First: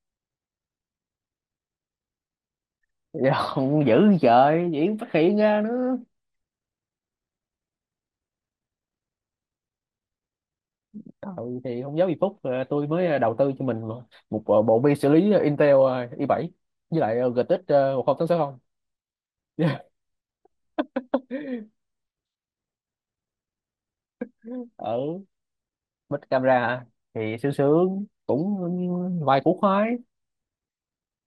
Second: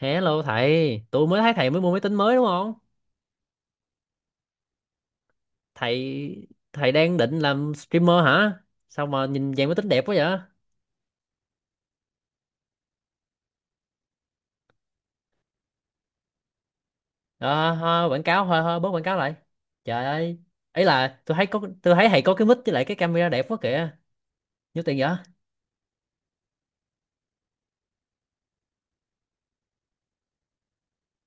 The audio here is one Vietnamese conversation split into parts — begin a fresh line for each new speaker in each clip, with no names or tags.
Hello thầy, tôi mới thấy thầy mới mua máy tính mới đúng không?
Dạ, không dữ, trời diễn phát hiện ra nữa.
Thầy thầy đang định làm streamer hả? Sao mà nhìn dạng máy tính đẹp quá vậy?
Trời, thì không giấu gì Phúc, tôi mới đầu tư cho mình một một bộ vi xử lý Intel i7 với lại GTX
Ờ,
một
Thôi,
không.
quảng
tám sáu
cáo
không.
thôi, thôi bớt quảng cáo lại. Trời ơi, ấy là tôi thấy thầy có cái mic với lại cái camera đẹp quá kìa. Nhiêu tiền vậy?
ở Bích camera hả? Thì sướng sướng cũng vài củ khoái.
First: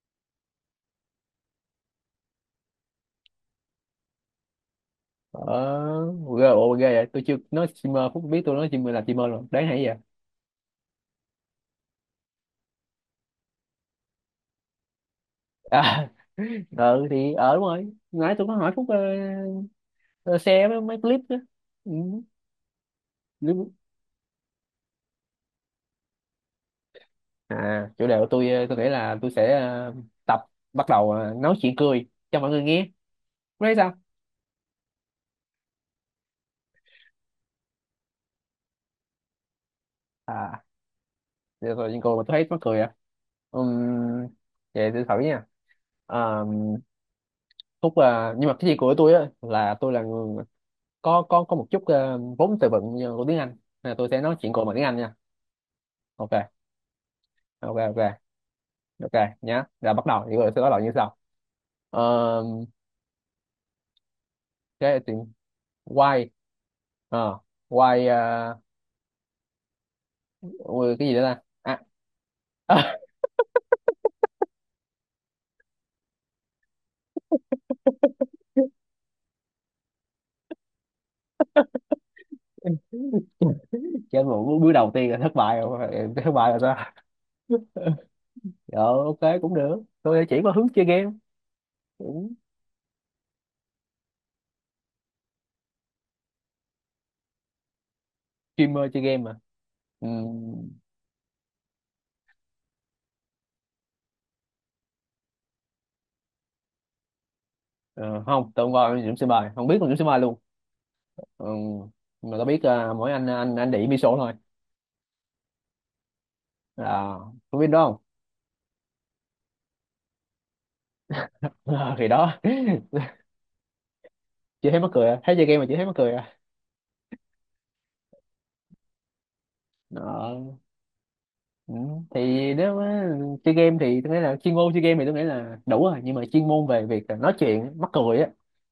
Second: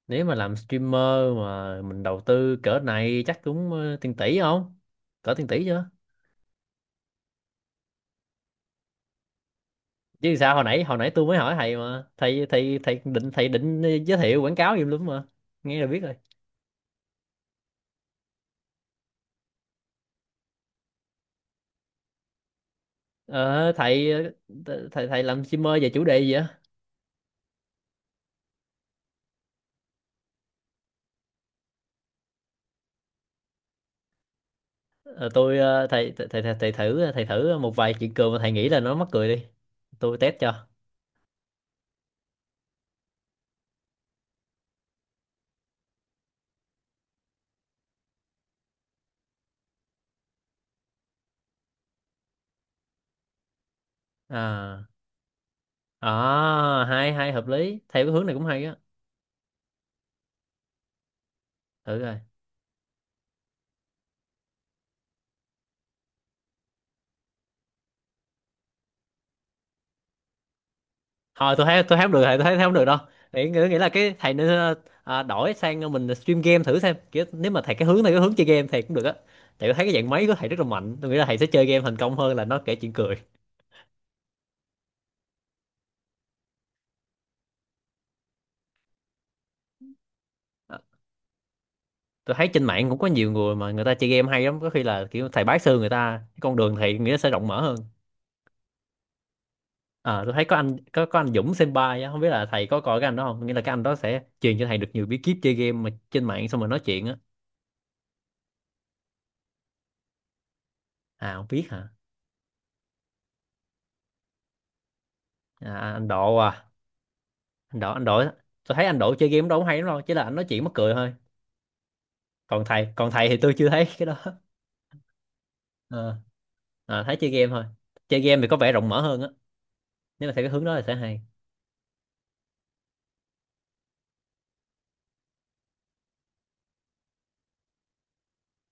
Nếu mà làm streamer mà mình đầu tư cỡ này chắc cũng tiền tỷ không? Cỡ tiền tỷ chưa?
ờ Ghê, ồ, ghê vậy, tôi chưa nói streamer Phúc biết tôi nói streamer là streamer rồi, đáng hay vậy.
Chứ sao hồi nãy tôi mới hỏi thầy mà. Thầy thầy thầy định giới thiệu quảng cáo gì luôn mà. Nghe là biết
À,
rồi.
ừ thì đúng rồi, nãy tôi có hỏi Phúc, ờ, share mấy clip đó, ừ.
Ờ, thầy thầy thầy làm streamer về chủ đề gì á?
À, chủ đề của tôi, tôi nghĩ là tôi sẽ tập bắt đầu nói chuyện cười cho mọi người nghe. Cô thấy sao?
Ờ, tôi ờ, thầy, thầy thầy thầy thử một vài chuyện cười mà thầy nghĩ là nó mắc cười đi. Tôi test
À,
cho.
giờ tôi nhìn cô mà tôi thấy mắc cười à. Ừm, Vậy tôi thử nha. Ờm, Phúc à, nhưng mà cái gì của tôi á là tôi là người có một chút vốn từ vựng như của tiếng Anh, nên là tôi sẽ nói chuyện cùng bằng
À,
tiếng Anh nha. OK,
à hay hay hợp
OK,
lý.
OK,
Theo cái hướng này cũng hay á.
OK, nhá là bắt đầu thì tôi sẽ bắt đầu như sau.
Thử
Ờ,
rồi.
cái thì why. Ờ, Why. Ôi, cái gì nữa ta.
Thôi
À,
tôi thấy không được thầy, tôi thấy thấy không được
à,
đâu. Nghĩ nghĩ nghĩ là cái thầy nên đổi sang mình stream game thử xem. Kiểu nếu mà thầy cái hướng này cái hướng chơi game thầy cũng được á. Tại tôi thấy cái dạng máy của thầy rất là mạnh. Tôi nghĩ là thầy sẽ chơi game thành công hơn là nó kể chuyện cười.
trên một bước đầu tiên là thất bại rồi. Em thất bại rồi sao? Dạ, OK cũng được, tôi chỉ có hướng chơi game cũng
Tôi thấy trên mạng cũng có nhiều người mà người ta chơi game hay lắm, có khi là kiểu thầy bái sư người ta, cái con đường thầy nghĩa sẽ rộng mở hơn.
streamer chơi game mà.
À, tôi thấy
Ừm,
có anh Dũng Senpai á, không biết là thầy có coi cái anh đó không, nghĩa là cái anh đó sẽ truyền cho thầy được nhiều bí kíp chơi game mà trên mạng xong rồi nói chuyện á.
ờ, Không, tôi không coi Dũng Sĩ Bài, không biết con Dũng Sĩ Bài luôn.
À không biết
Ừm,
hả?
mà tôi biết à, mỗi anh đĩ Miso thôi.
À, anh Độ à?
À, có biết
anh
đó
Độ
không?
anh Độ Tôi thấy anh Độ chơi game đâu cũng hay lắm, đâu chỉ là anh nói chuyện mắc cười thôi.
Ờ, thì đó.
còn thầy còn thầy thì tôi chưa thấy cái đó.
Chưa thấy mắc cười à? Thấy chơi game mà chưa thấy mắc cười
Ờ,
à?
ờ, thấy chơi game thôi, chơi game thì có vẻ rộng mở hơn á, nếu mà theo cái
Đó.
hướng đó thì sẽ hay.
Ừ. Thì nếu mà chơi game thì tôi nghĩ là chuyên môn chơi game thì tôi nghĩ là đủ rồi, nhưng mà chuyên môn về việc là nói chuyện mắc cười á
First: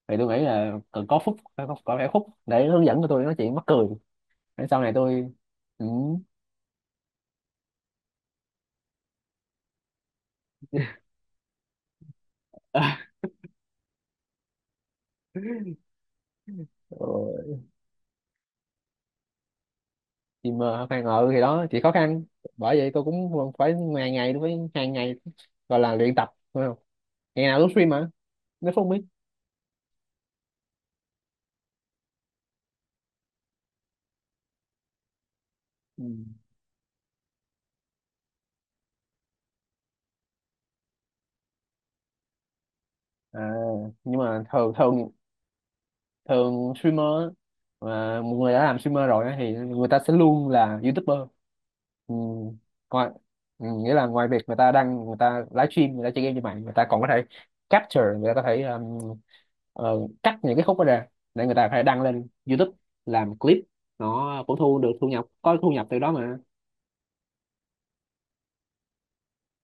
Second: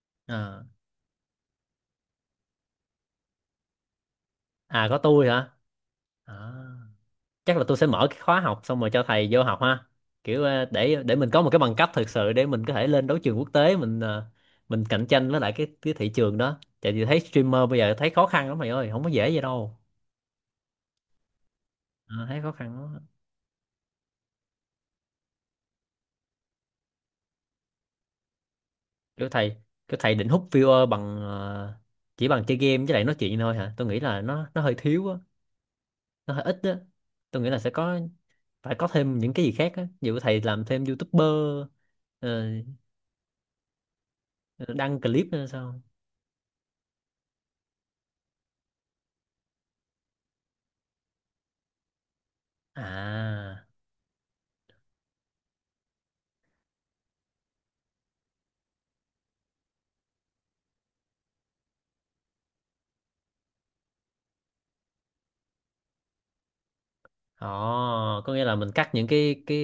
thì tôi nghĩ
Ờ.
là cần có Phúc, có phải Phúc để hướng dẫn cho tôi nói chuyện mắc cười để sau
À
này
có tôi
tôi.
hả?
Ừ.
À, chắc là tôi sẽ mở cái khóa học xong rồi cho thầy vô học ha, kiểu để mình có một cái bằng cấp thực sự để mình có thể lên đấu trường quốc tế, mình mình cạnh tranh với lại cái thị trường đó, tại vì thấy
Rồi.
streamer bây giờ thấy khó khăn lắm mày ơi, không có dễ vậy đâu.
Thì mà khoan, ngờ thì đó chỉ khó khăn,
Ờ, thấy khó
bởi
khăn
vậy tôi
lắm.
cũng phải ngày ngày, đối với hàng ngày, gọi là luyện tập phải không? Ngày nào cũng stream mà, nếu không biết.
Kiểu thầy kiểu thầy định hút viewer bằng chỉ bằng chơi game với lại nói chuyện thôi hả? Tôi nghĩ là nó hơi thiếu á,
Ừ.
nó hơi ít á. Tôi nghĩ là sẽ có phải có thêm những cái gì khác á, ví dụ thầy làm thêm youtuber, ờ,
À, nhưng mà thường
đăng
thường
clip nữa sao?
thường streamer mà một người đã làm streamer rồi á thì người ta sẽ luôn là YouTuber. Ừ. Ngoài,
À,
Nghĩa là ngoài việc người ta đăng, người ta livestream, người ta chơi game như vậy, người ta còn có thể capture, người ta có thể cắt những cái khúc đó ra để người ta có thể đăng lên YouTube làm clip, nó cũng thu được thu nhập, có thu nhập từ đó mà.
ồ, có nghĩa là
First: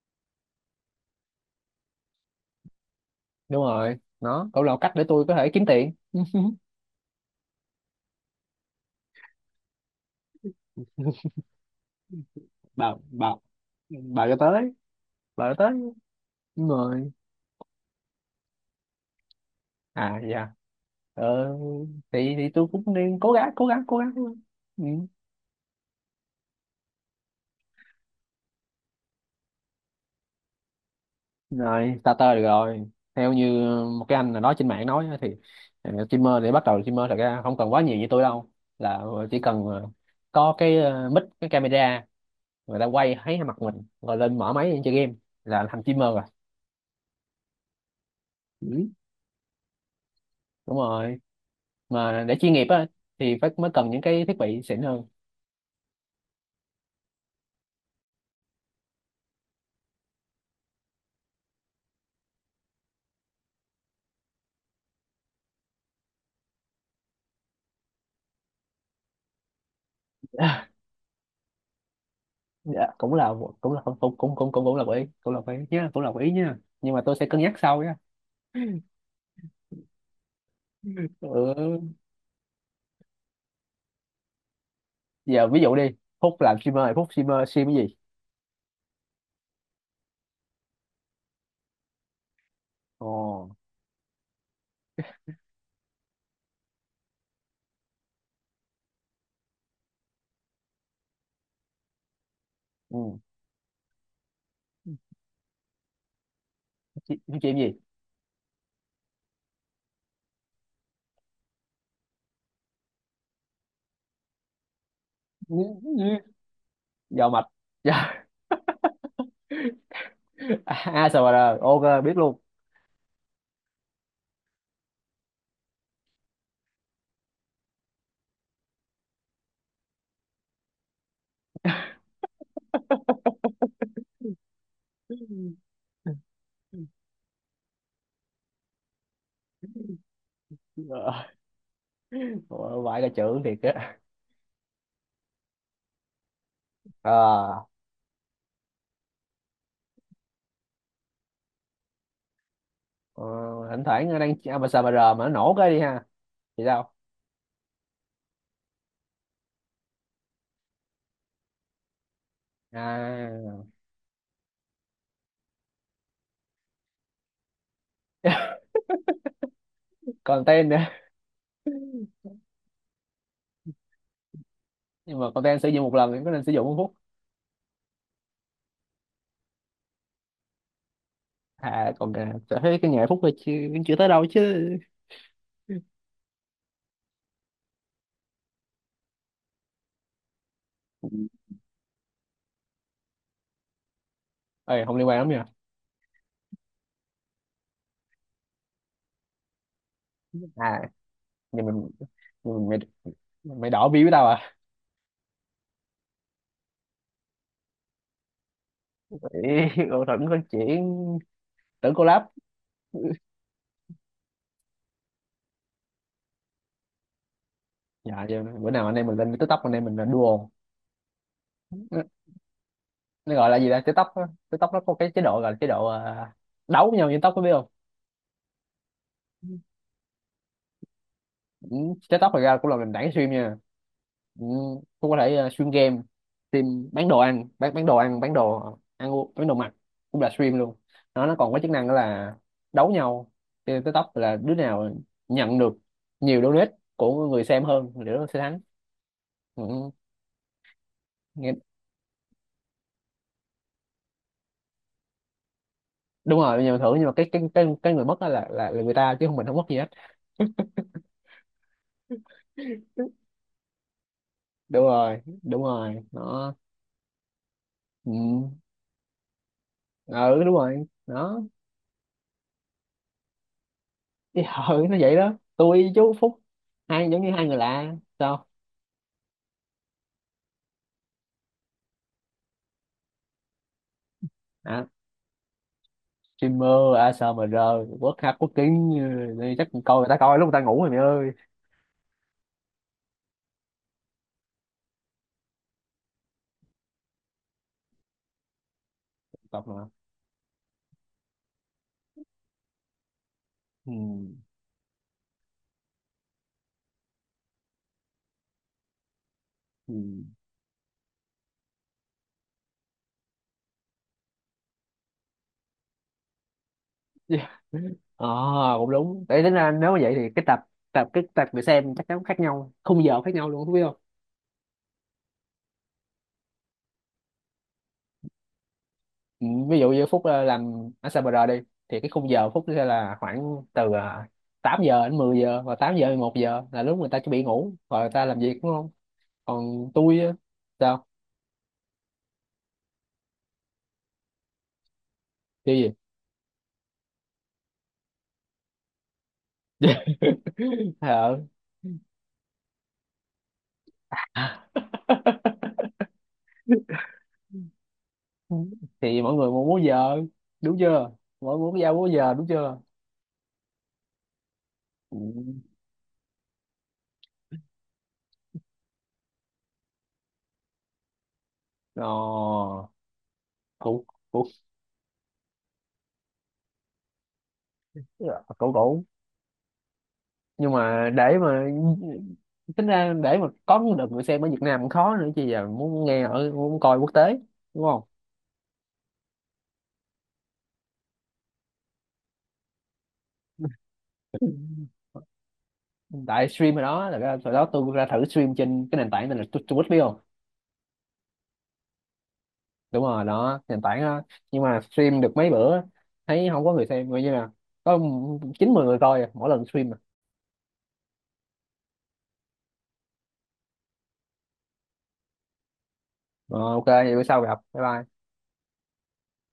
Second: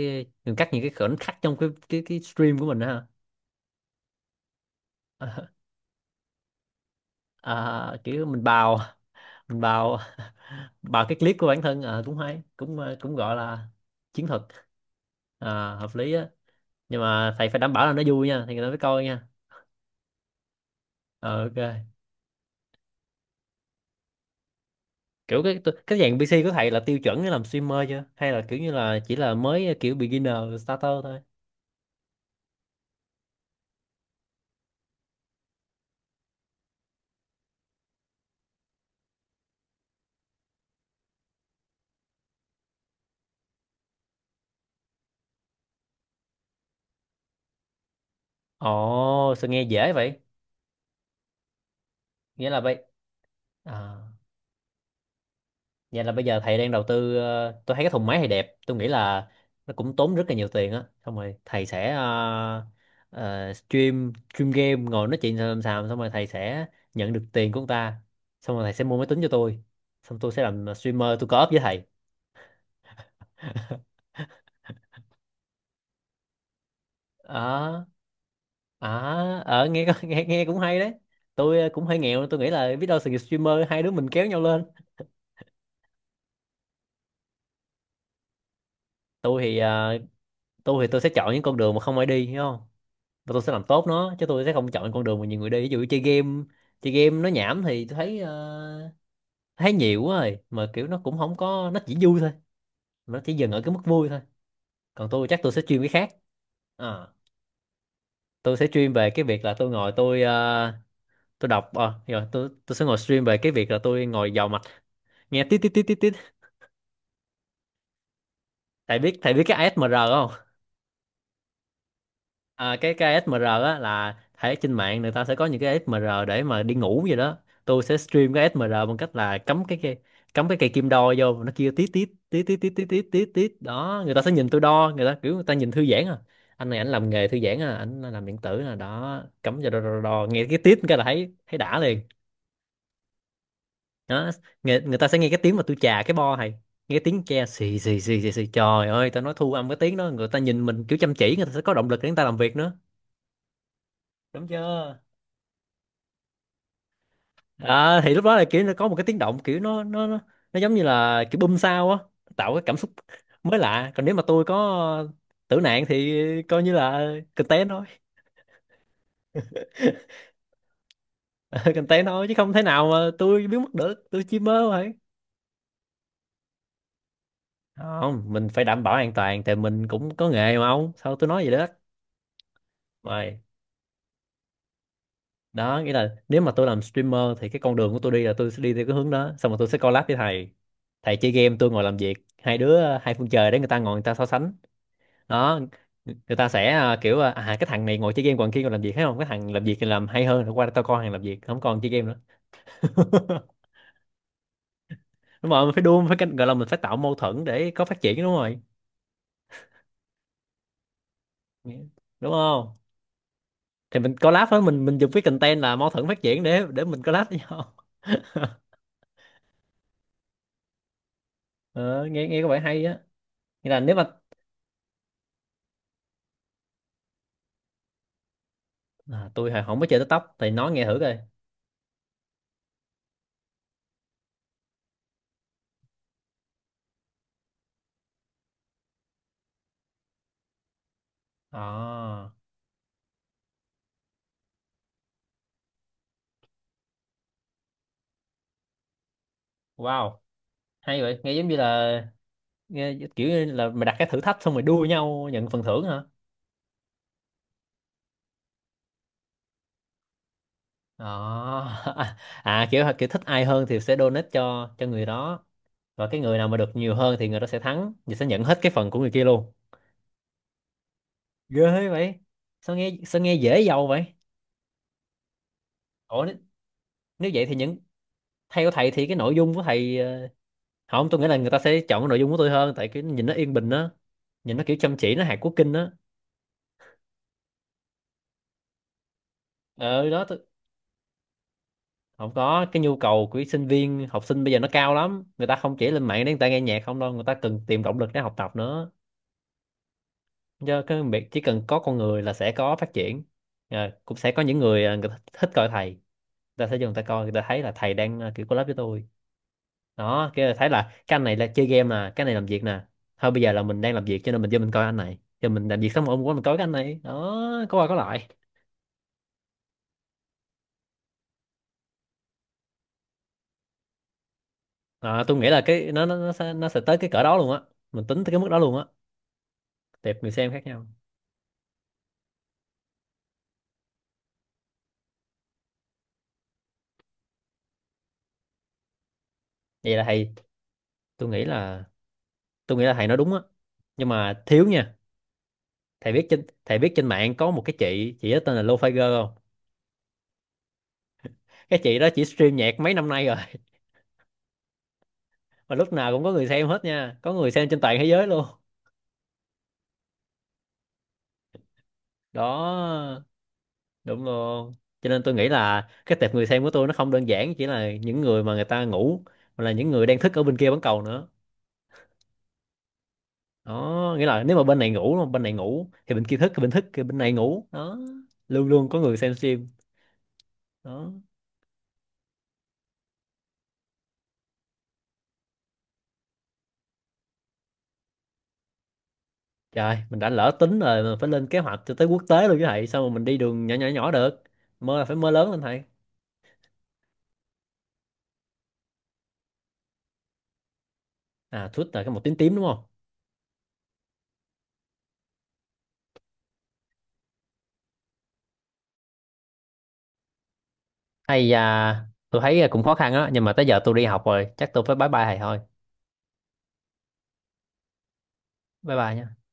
mình cắt những cái khoảnh khắc trong cái stream của mình đó hả?
Đúng rồi, nó cũng là một cách để tôi có thể
À,
kiếm tiền.
à, kiểu mình bào, bào cái clip của bản thân à, cũng hay cũng
Bảo
cũng
bà
gọi là
bà
chiến
cho
thuật.
tới,
À,
bà cho tới,
hợp lý á.
đúng
Nhưng
rồi.
mà thầy phải đảm bảo là nó vui nha thì người ta mới coi nha.
À, dạ,
Ờ,
ờ,
ok.
thì tôi cũng nên cố gắng cố gắng cố gắng. Ừ.
Kiểu cái dạng PC của thầy là tiêu chuẩn để làm streamer chưa, hay là kiểu như là chỉ là mới kiểu beginner, starter thôi?
Rồi, starter được rồi. Theo như một cái anh nào đó trên mạng nói á, thì streamer, để bắt đầu streamer thật ra không cần quá nhiều như tôi đâu, là chỉ cần có cái mic, cái camera, người ta quay thấy mặt mình rồi lên mở máy chơi game là thành streamer rồi. Ừ.
Ồ, sao nghe dễ vậy?
Đúng rồi, mà để
Nghĩa
chuyên
là
nghiệp
bây
á thì phải mới cần
À,
những cái thiết bị xịn hơn.
vậy là bây giờ thầy đang đầu tư, tôi thấy cái thùng máy thầy đẹp, tôi nghĩ là nó cũng tốn rất là nhiều tiền á, xong rồi thầy sẽ stream stream game ngồi nói chuyện xàm xàm, xong rồi thầy sẽ nhận được tiền của ông ta, xong rồi thầy sẽ mua máy tính cho tôi, xong tôi sẽ làm streamer tôi co-op với thầy.
Dạ, cũng là cũng cũng cũng cũng cũng cũng là quỹ, cũng là quỹ nhá, cũng là quỹ nhá, nhưng mà tôi sẽ cân nhắc sau
Ờ,
nhá.
à, ờ nghe nghe cũng hay đấy. Tôi cũng
Ừ.
hơi nghèo, tôi nghĩ là biết đâu sự nghiệp streamer hai đứa mình kéo nhau lên.
Giờ ví dụ đi, Phúc làm streamer thì Phúc stream cái gì?
Tôi thì ờ, tôi thì tôi sẽ chọn những con đường mà không ai đi hiểu không.
Ồ,
Tôi sẽ làm tốt nó, chứ tôi sẽ không chọn con đường mà nhiều người đi, ví dụ chơi game. Chơi game nó nhảm thì tôi thấy thấy nhiều quá rồi, mà kiểu nó cũng không có, nó chỉ vui thôi,
ừ.
nó chỉ dừng ở cái mức vui thôi. Còn tôi chắc tôi sẽ chuyên cái khác. Ờ,
stream stream gì?
tôi sẽ stream về cái việc là tôi ngồi tôi ờ, tôi đọc ờ, rồi tôi sẽ ngồi stream về cái việc là tôi ngồi vào mạch, nghe tít tít tít tít tít.
Dò mạch. Dạ,
Thầy biết thầy biết cái ASMR không?
ASMR. OK, biết luôn.
À, cái ASMR á là thấy trên mạng người ta sẽ có những cái ASMR để mà đi ngủ vậy đó. Tôi sẽ stream cái ASMR bằng cách là cắm cái cây kim đo vô, nó kêu tít tít tít tít tít tít tít tít tít đó, người ta sẽ nhìn tôi đo, người ta kiểu người ta nhìn thư giãn à, anh này anh làm nghề thư giãn à, anh làm điện tử là đó, cắm vào đo, đo, đo, đo, nghe cái tít cái là
Ờ,
thấy thấy đã liền.
ờ, Vãi cả chữ thiệt á.
Đó, người ta sẽ nghe cái tiếng mà tôi chà cái bo này, nghe tiếng tre
À,
xì xì xì xì xì, trời ơi tao nói thu âm cái tiếng đó, người ta nhìn mình kiểu chăm chỉ, người ta sẽ có động lực để người ta làm việc nữa.
ờ, thỉnh thoảng nó đang
Đúng
ASMR
chưa?
mà nó nổ cái đi ha, thì sao
À, thì lúc đó là kiểu nó có một cái tiếng động, kiểu nó giống như là kiểu bum sao á, tạo cái cảm xúc mới
à?
lạ. Còn nếu mà tôi có tử nạn thì coi như là content thôi.
Content nữa.
Content thôi, chứ không thể nào mà tôi biến mất được, tôi chỉ mơ thôi.
Nhưng mà content sử dụng một lần thì có nên sử dụng không?
Không, mình phải đảm bảo an toàn thì mình cũng có nghề mà ông, sao tôi nói vậy đó.
À, còn cả thấy cái nhà Phúc là
Rồi.
chưa, chưa tới đâu chứ.
Đó nghĩa là nếu mà tôi làm streamer thì cái con đường của tôi đi là tôi sẽ đi theo cái hướng đó, xong rồi tôi sẽ collab với thầy. Thầy chơi game, tôi ngồi làm việc, hai đứa hai phương trời để người ta ngồi người ta so sánh.
Ê, không liên quan lắm nha.
Đó, người ta sẽ cái thằng này ngồi chơi game còn kia còn làm việc, thấy không, cái thằng làm việc thì làm hay hơn, rồi qua
À,
tao coi thằng làm việc không
nhưng
còn
mình
chơi game nữa.
nhưng mày mày đỏ bi với tao à?
Đúng rồi, mình phải đua, gọi là mình phải tạo mâu thuẫn để có phát triển, đúng rồi.
Ê, cậu Thuận có chuyện tưởng collab.
Đúng không? Thì mình collab với mình dùng cái content là mâu thuẫn phát triển để mình collab với nhau.
Dạ, giờ bữa nào anh em mình lên TikTok, anh em mình là duo. nó,
Ờ, nghe nghe có vẻ hay á.
nó gọi là gì
Nghĩa là
ta,
nếu
TikTok
mà
á. TikTok nó có cái chế độ gọi là chế độ đấu với nhau trên tóc, có biết không?
À, tôi hồi không có chơi TikTok thì nói nghe thử coi.
Ừ, TikTok thật ra cũng là nền tảng stream nha. Ừ, cũng có thể stream game, stream bán đồ ăn, bán đồ ăn, bán đồ ăn uống, bán đồ mặc cũng là stream luôn. Nó còn có chức năng đó
À,
là đấu nhau trên TikTok, là đứa nào nhận được nhiều donate của người xem hơn thì đứa đó sẽ thắng. Ừ,
wow, hay vậy, nghe giống
nghe,
như là, kiểu như là mày đặt cái thử thách xong rồi đua nhau nhận phần thưởng hả?
đúng rồi, nhưng mà cái người mất đó là, là người ta chứ không, mình không mất gì hết.
Đó. À, à kiểu kiểu thích ai hơn thì sẽ donate
Đúng
cho người
rồi,
đó,
đúng rồi
và cái người nào
nó.
mà được nhiều hơn thì người đó sẽ thắng
Ừ,
và sẽ nhận hết cái phần của người kia luôn.
ừ đúng rồi nó.
Ghê vậy, sao nghe dễ giàu vậy?
Thì ừ, nó vậy đó. Tôi với chú
ủa nếu,
Phúc hai giống như
nếu
hai
vậy thì
người lạ sao?
theo thầy thì cái nội dung của thầy không, tôi nghĩ là người ta sẽ chọn cái nội dung của tôi hơn tại cái nhìn nó yên bình á, nhìn nó kiểu
À,
chăm chỉ, nó hạt quốc kinh á.
streamer ASMR quốc hát quốc kính. Ừ, đi chắc coi người
ờ
ta
đó
coi
tôi,
lúc người ta ngủ rồi mày ơi.
không có, cái nhu cầu của sinh viên học sinh bây giờ nó cao lắm, người ta không chỉ lên mạng để người ta nghe nhạc không đâu, người ta cần tìm động lực để học tập nữa,
Tập mà.
do cái việc chỉ cần có con người là sẽ có phát triển. Ờ,
Ừ.
cũng sẽ có những người người ta thích coi thầy, người ta sẽ vô người ta coi, người ta thấy là thầy đang kiểu collab với tôi.
Ừ.
Đó, cái là thấy là cái anh này là chơi game nè, cái này làm việc nè, thôi bây giờ là mình đang làm việc cho nên mình vô mình coi anh này, giờ mình làm việc xong rồi hôm qua mình coi cái anh này đó, có qua có
ờ
lại.
Cũng đúng, để tính ra nếu mà vậy thì cái tập tập cái tập người xem chắc chắn khác nhau, khung giờ khác nhau luôn không biết.
Ờ, tôi nghĩ là cái nó sẽ tới cái cỡ đó luôn á, mình tính tới cái mức đó luôn á.
Ừ, ví dụ như
Tệp
Phúc
người xem khác nhau.
làm ở Sabre đi thì cái khung giờ Phúc sẽ là khoảng từ 8 giờ đến 10 giờ và 8 giờ đến 1 giờ là lúc người ta chuẩn bị ngủ rồi người ta làm việc, đúng không? Còn
Vậy là
tôi á,
thầy
sao?
tôi nghĩ là tôi nghĩ là thầy nói đúng á, nhưng mà thiếu nha.
Cái gì?
Thầy biết trên mạng có một cái chị đó tên là Lô Figer không?
ờ
Cái chị đó chỉ stream nhạc mấy năm nay rồi, mà lúc nào cũng có người xem hết nha, có người xem trên toàn thế giới luôn.
thì mọi người muốn múa giờ, đúng chưa? Mọi người muốn giao múa giờ, đúng chưa?
Đó, đúng luôn. Cho
Ừ.
nên tôi nghĩ là cái tệp người xem của tôi nó không đơn giản chỉ là những người mà người ta ngủ, mà là những người đang thức ở bên kia bán cầu nữa.
ờ cũng
Đó, nghĩa là
cũng
nếu mà bên này ngủ thì bên kia thức, bên thức thì bên này ngủ đó, luôn
cũng
luôn có
cũng
người xem stream.
Nhưng mà
Đó,
để mà tính ra để mà có được người xem ở Việt Nam cũng khó nữa chứ, giờ muốn nghe ở muốn coi quốc tế, đúng không?
trời mình đã lỡ tính rồi mà, phải lên kế hoạch cho tới quốc tế luôn chứ thầy, sao mà mình đi đường nhỏ nhỏ nhỏ được. Mơ là phải mơ lớn lên thầy.
Tại stream ở đó là cái, hồi đó tôi ra thử stream trên cái nền tảng này là Twitch, biết không?
À Twitter cái màu tím tím đúng không?
Đúng rồi, đó nền tảng đó. Nhưng mà stream được mấy bữa, thấy không có người xem, coi như là có chín mười người coi à, mỗi lần stream à.
Hay à, tôi thấy à, cũng khó khăn á, nhưng mà tới giờ tôi đi học rồi, chắc tôi phải bye bye thầy thôi.
Ờ, OK vậy bữa sau gặp, bye bye.
Bye bye nhé.